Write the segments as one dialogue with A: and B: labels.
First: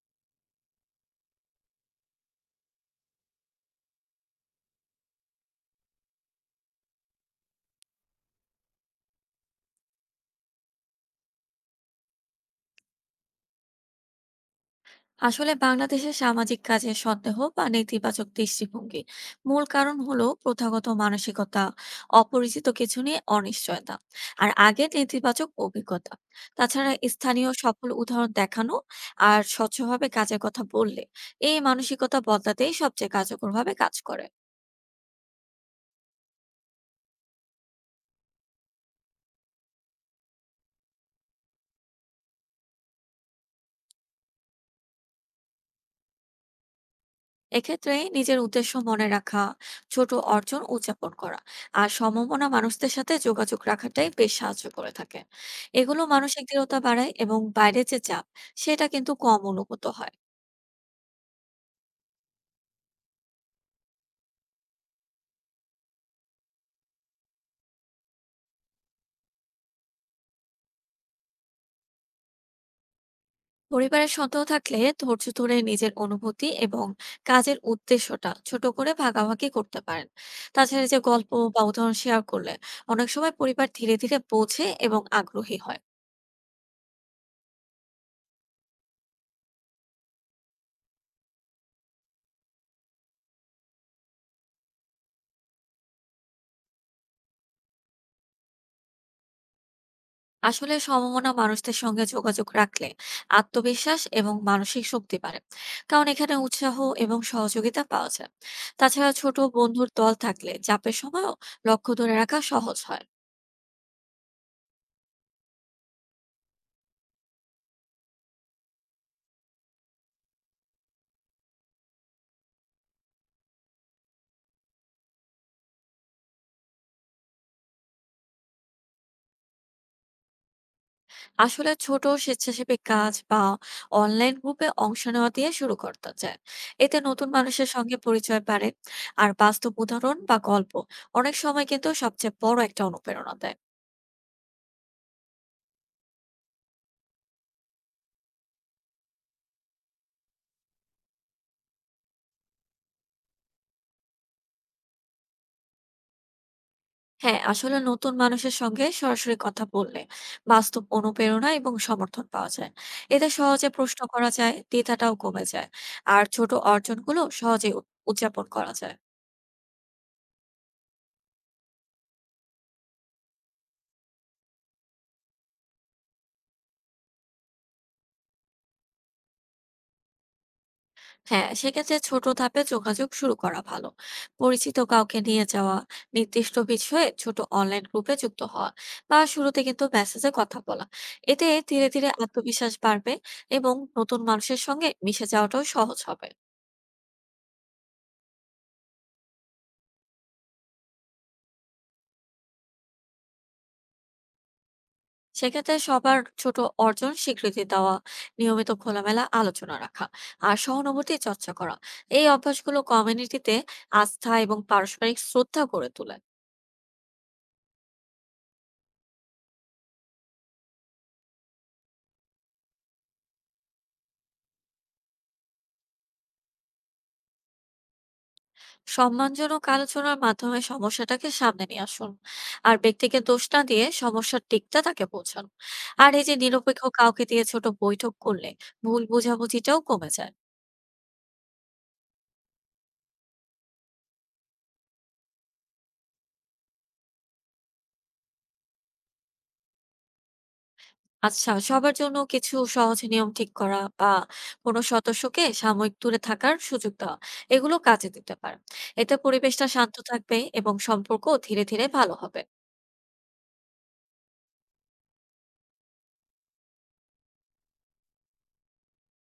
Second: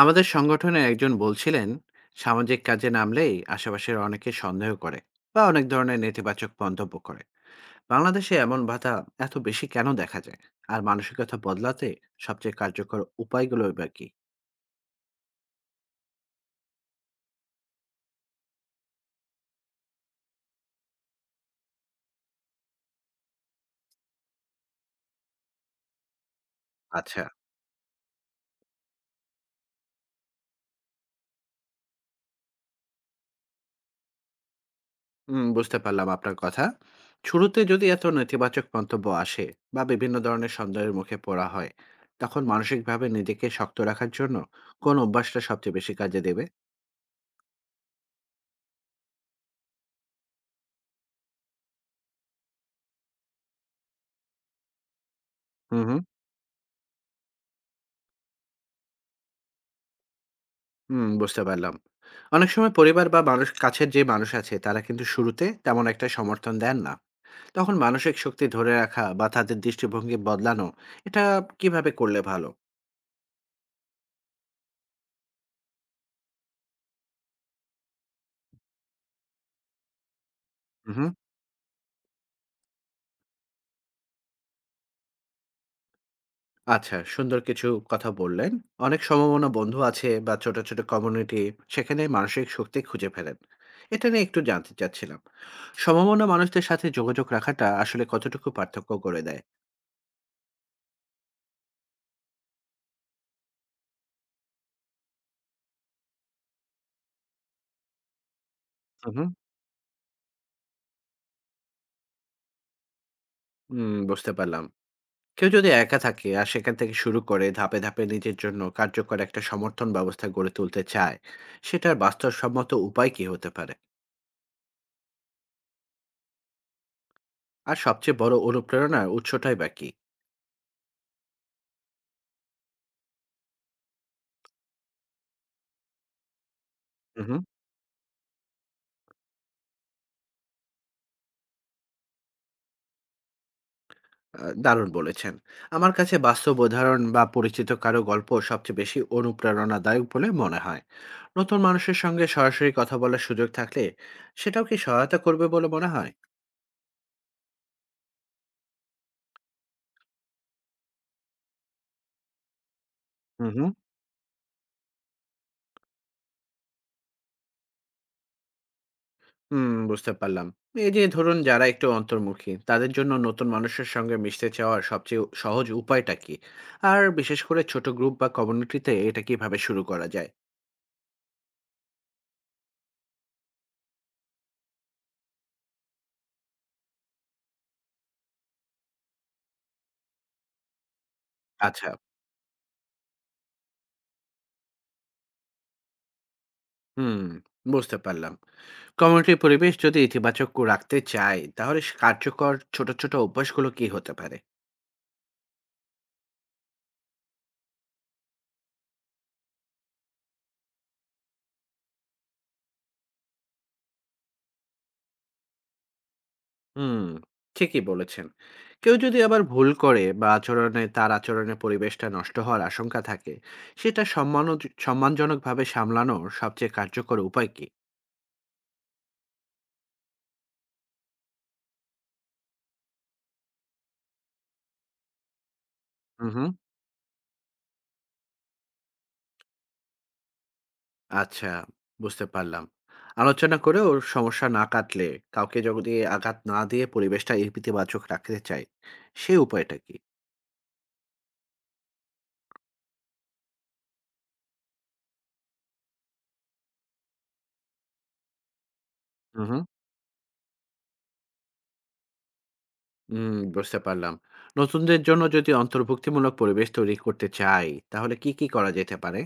A: আমাদের সংগঠনের একজন বলছিলেন, সামাজিক কাজে নামলেই আশেপাশের অনেকে সন্দেহ করে বা অনেক ধরনের নেতিবাচক মন্তব্য করে। বাংলাদেশে এমন বাধা এত বেশি কেন দেখা যায়? আর মানসিকতা বদলাতে সবচেয়ে কার্যকর উপায়গুলো বা কি?
B: আসলে বাংলাদেশের সামাজিক কাজে সন্দেহ বা নেতিবাচক দৃষ্টিভঙ্গি মূল কারণ হলো প্রথাগত মানসিকতা, অপরিচিত কিছু নিয়ে অনিশ্চয়তা আর আগের নেতিবাচক অভিজ্ঞতা। তাছাড়া
A: আচ্ছা।
B: স্থানীয় সফল উদাহরণ দেখানো আর স্বচ্ছভাবে কাজের কথা বললে এই মানসিকতা বদলাতেই সবচেয়ে কার্যকরভাবে কাজ করে।
A: হুম, বুঝতে পারলাম আপনার কথা। শুরুতে যদি এত নেতিবাচক মন্তব্য আসে বা বিভিন্ন ধরনের সন্দেহের মুখে পড়া হয়, তখন মানসিকভাবে নিজেকে শক্ত রাখার জন্য কোন অভ্যাসটা সবচেয়ে বেশি কাজে দেবে?
B: এক্ষেত্রে নিজের উদ্দেশ্য মনে রাখা, ছোট অর্জন উদযাপন করা আর সম্ভাবনা মানুষদের সাথে যোগাযোগ রাখাটাই বেশ সাহায্য করে থাকে।
A: হুম, হুম।
B: এগুলো মানসিক দৃঢ়তা বাড়ায় এবং বাইরে যে চাপ, সেটা কিন্তু কম অনুভূত হয়।
A: হুম, বুঝতে পারলাম। অনেক সময় পরিবার বা মানুষ কাছের যে মানুষ আছে তারা কিন্তু শুরুতে তেমন একটা সমর্থন দেন না। তখন মানসিক শক্তি ধরে রাখা বা তাদের দৃষ্টিভঙ্গি বদলানো, এটা কিভাবে করলে ভালো?
B: পরিবারের সন্তান থাকলে ধৈর্য ধরে নিজের অনুভূতি এবং কাজের উদ্দেশ্যটা ছোট করে ভাগাভাগি করতে পারেন। তাছাড়া যে
A: উহু।
B: গল্প বা উদাহরণ শেয়ার করলে অনেক সময় পরিবার ধীরে ধীরে বোঝে এবং আগ্রহী হয়।
A: আচ্ছা, সুন্দর কিছু কথা বললেন। অনেক সমমনা বন্ধু আছে বা ছোট, ছোট কমিউনিটি, সেখানে মানসিক শক্তি খুঁজে ফেলেন। এটা নিয়ে একটু জানতে চাচ্ছিলাম। সমমনা মানুষদের সাথে যোগাযোগ রাখাটা আসলে কতটুকু পার্থক্য করে দেয়?
B: আসলে সমমনা মানুষদের সঙ্গে যোগাযোগ রাখলে আত্মবিশ্বাস এবং মানসিক শক্তি বাড়ে, কারণ এখানে উৎসাহ এবং সহযোগিতা পাওয়া যায়। তাছাড়া
A: উহু।
B: ছোট বন্ধুর দল থাকলে চাপের সময়ও লক্ষ্য ধরে রাখা সহজ হয়।
A: হুম, বুঝতে পারলাম। কেউ যদি একা থাকে আর সেখান থেকে শুরু করে ধাপে ধাপে নিজের জন্য কার্যকর একটা সমর্থন ব্যবস্থা গড়ে তুলতে চায়, সেটার বাস্তবসম্মত উপায় কি হতে পারে? আর সবচেয়ে বড় অনুপ্রেরণার উৎসটাই বা কি?
B: আসলে ছোট স্বেচ্ছাসেবী কাজ বা অনলাইন গ্রুপে অংশ নেওয়া দিয়ে শুরু করতে যায়। এতে নতুন
A: হুম।
B: মানুষের সঙ্গে পরিচয় বাড়ে। আর বাস্তব উদাহরণ বা গল্প অনেক সময় কিন্তু সবচেয়ে বড় একটা অনুপ্রেরণা দেয়।
A: আহ, দারুণ বলেছেন। আমার কাছে বাস্তব উদাহরণ বা পরিচিত কারো গল্প সবচেয়ে বেশি অনুপ্রেরণাদায়ক বলে মনে হয়। নতুন মানুষের সঙ্গে সরাসরি কথা বলার সুযোগ থাকলে সেটাও কি সহায়তা করবে বলে মনে হয়?
B: হ্যাঁ, আসলে নতুন মানুষের সঙ্গে সরাসরি কথা বললে বাস্তব অনুপ্রেরণা এবং সমর্থন পাওয়া যায়। এতে
A: হুম।
B: সহজে প্রশ্ন করা যায়, দ্বিধাটাও কমে যায়। আর ছোট অর্জনগুলো সহজে উদযাপন করা যায়।
A: হুম, বুঝতে পারলাম। এই যে ধরুন যারা একটু অন্তর্মুখী, তাদের জন্য নতুন মানুষের সঙ্গে মিশতে চাওয়ার সবচেয়ে সহজ উপায়টা কি? আর বিশেষ করে ছোট গ্রুপ বা কমিউনিটিতে এটা কিভাবে শুরু করা যায়?
B: হ্যাঁ, সেক্ষেত্রে ছোট ধাপে যোগাযোগ শুরু করা ভালো। পরিচিত কাউকে নিয়ে যাওয়া, নির্দিষ্ট বিষয়ে ছোট অনলাইন গ্রুপে যুক্ত হওয়া বা শুরুতে কিন্তু মেসেজে কথা বলা, এতে ধীরে
A: আচ্ছা।
B: ধীরে আত্মবিশ্বাস বাড়বে এবং নতুন মানুষের সঙ্গে মিশে যাওয়াটাও সহজ হবে।
A: হুম, বুঝতে পারলাম। কমিউনিটির পরিবেশ যদি ইতিবাচক রাখতে চায়, তাহলে কার্যকর ছোট, ছোট অভ্যাসগুলো কি হতে পারে?
B: সেক্ষেত্রে সবার ছোট অর্জন স্বীকৃতি দেওয়া, নিয়মিত খোলামেলা আলোচনা রাখা আর সহানুভূতি চর্চা করা, এই অভ্যাসগুলো কমিউনিটিতে আস্থা এবং পারস্পরিক শ্রদ্ধা গড়ে তোলে।
A: হুম, ঠিকই বলেছেন। কেউ যদি আবার ভুল করে বা আচরণে তার আচরণে পরিবেশটা নষ্ট হওয়ার আশঙ্কা থাকে, সেটা সম্মানজনকভাবে সামলানোর সবচেয়ে কার্যকর উপায় কী?
B: সম্মানজনক আলোচনার মাধ্যমে সমস্যাটাকে সামনে নিয়ে আসুন আর ব্যক্তিকে দোষ না দিয়ে সমস্যার দিকটা তাকে বোঝান। আর এই
A: হুম,
B: যে
A: হুম।
B: নিরপেক্ষ কাউকে দিয়ে ছোট বৈঠক করলে ভুল বোঝাবুঝিটাও কমে যায়।
A: আচ্ছা, বুঝতে পারলাম। আলোচনা করেও সমস্যা না কাটলে কাউকে যদি আঘাত না দিয়ে পরিবেশটা ইতিবাচক রাখতে চাই, সেই উপায়টা কী?
B: আচ্ছা, সবার জন্য কিছু সহজ নিয়ম ঠিক করা বা কোনো সদস্যকে সাময়িক দূরে থাকার সুযোগ দেওয়া, এগুলো কাজে দিতে পারে। এতে
A: হুম, হুম।
B: পরিবেশটা শান্ত থাকবে এবং সম্পর্ক ধীরে ধীরে ভালো হবে।
A: বুঝতে পারলাম। নতুনদের জন্য যদি অন্তর্ভুক্তিমূলক পরিবেশ তৈরি করতে চাই, তাহলে কী, কী করা যেতে পারে?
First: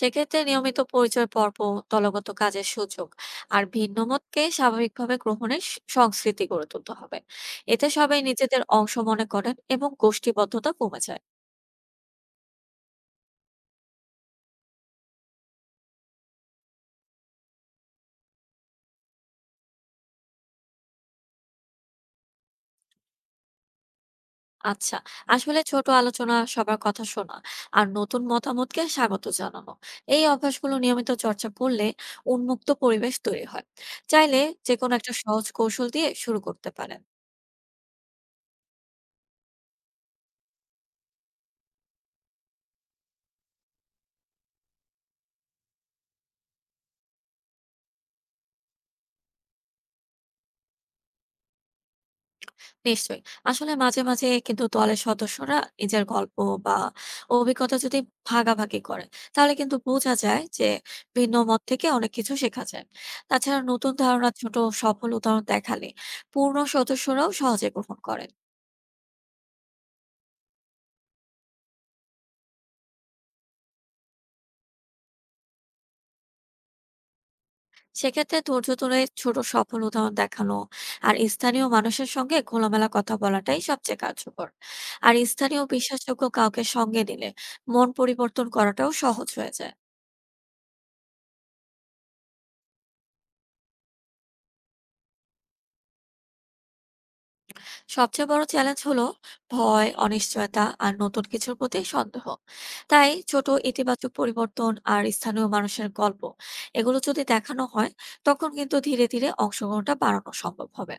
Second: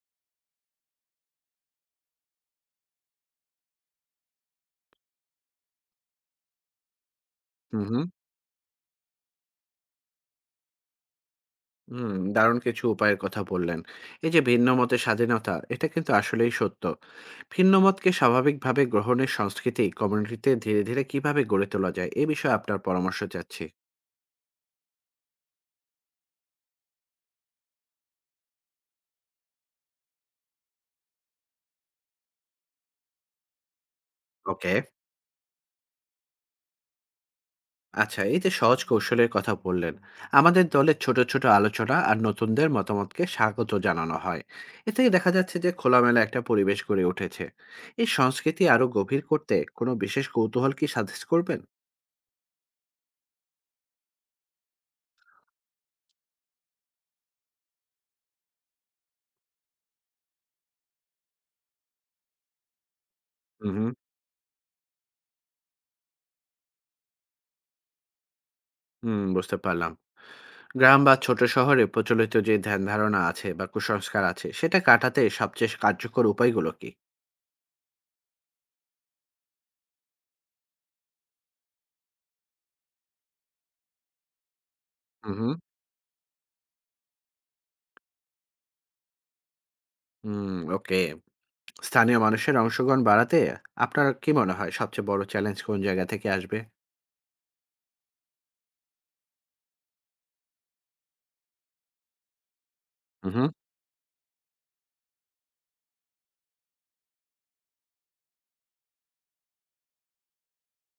B: সেক্ষেত্রে নিয়মিত পরিচয় পর্ব, দলগত কাজের সুযোগ আর ভিন্ন মতকে স্বাভাবিকভাবে গ্রহণের সংস্কৃতি গড়ে তুলতে হবে।
A: হুম,
B: এতে
A: হুম।
B: সবাই নিজেদের অংশ মনে করেন এবং গোষ্ঠীবদ্ধতা কমে যায়।
A: হুম, দারুণ কিছু উপায়ের কথা বললেন। এই যে ভিন্ন মতের স্বাধীনতা, এটা কিন্তু আসলেই সত্য। ভিন্ন মতকে স্বাভাবিকভাবে গ্রহণের সংস্কৃতি কমিউনিটিতে ধীরে, ধীরে কিভাবে গড়ে তোলা যায়? এ বিষয়ে আপনার পরামর্শ চাচ্ছি।
B: আচ্ছা, আসলে ছোট আলোচনা, সবার কথা শোনা আর নতুন মতামতকে স্বাগত জানানো, এই অভ্যাসগুলো নিয়মিত চর্চা করলে উন্মুক্ত পরিবেশ তৈরি হয়। চাইলে যে
A: ওকে।
B: কোনো একটা সহজ কৌশল দিয়ে শুরু করতে পারেন।
A: আচ্ছা, এই যে সহজ কৌশলের কথা বললেন, আমাদের দলে ছোট, ছোট আলোচনা আর নতুনদের মতামতকে স্বাগত জানানো হয়। এতে দেখা যাচ্ছে যে খোলামেলা একটা পরিবেশ গড়ে উঠেছে। এই সংস্কৃতি আরো গভীর করতে কোনো বিশেষ কৌতূহল কি সাজেস্ট করবেন?
B: নিশ্চয়ই, আসলে মাঝে মাঝে কিন্তু দলের সদস্যরা নিজের গল্প বা অভিজ্ঞতা যদি ভাগাভাগি করে, তাহলে কিন্তু বোঝা যায় যে ভিন্ন মত থেকে অনেক কিছু শেখা যায়। তাছাড়া
A: হুম, হুম।
B: নতুন ধারণা, ছোট সফল উদাহরণ দেখালে পূর্ণ সদস্যরাও সহজে গ্রহণ করে।
A: হুম, বুঝতে পারলাম। গ্রাম বা ছোট শহরে প্রচলিত যে ধ্যান ধারণা আছে বা কুসংস্কার আছে সেটা কাটাতে সবচেয়ে কার্যকর উপায়গুলো কি?
B: সেক্ষেত্রে ধৈর্য ধরে ছোট সফল উদাহরণ দেখানো আর স্থানীয় মানুষের সঙ্গে খোলামেলা কথা বলাটাই সবচেয়ে কার্যকর। আর
A: হুম, হুম।
B: স্থানীয় বিশ্বাসযোগ্য কাউকে সঙ্গে নিলে মন পরিবর্তন করাটাও সহজ হয়ে যায়।
A: হুম, ওকে। স্থানীয় মানুষের অংশগ্রহণ বাড়াতে আপনার কি মনে হয় সবচেয়ে বড় চ্যালেঞ্জ কোন জায়গা থেকে আসবে?
B: সবচেয়ে বড় চ্যালেঞ্জ হলো ভয়, অনিশ্চয়তা আর নতুন কিছুর প্রতি সন্দেহ। তাই
A: হুম,
B: ছোট
A: হুম।
B: ইতিবাচক পরিবর্তন আর স্থানীয় মানুষের গল্প, এগুলো যদি দেখানো হয় তখন কিন্তু ধীরে ধীরে অংশগ্রহণটা বাড়ানো সম্ভব হবে।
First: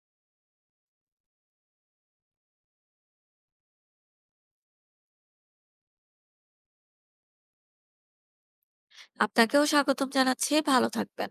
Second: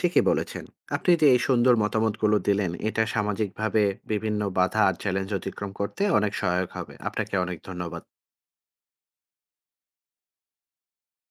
A: ঠিকই বলেছেন। আপনি যে এই সুন্দর মতামতগুলো দিলেন, এটা সামাজিকভাবে বিভিন্ন বাধা আর চ্যালেঞ্জ অতিক্রম করতে অনেক সহায়ক হবে। আপনাকে অনেক ধন্যবাদ।
B: আপনাকেও স্বাগতম জানাচ্ছি, ভালো থাকবেন।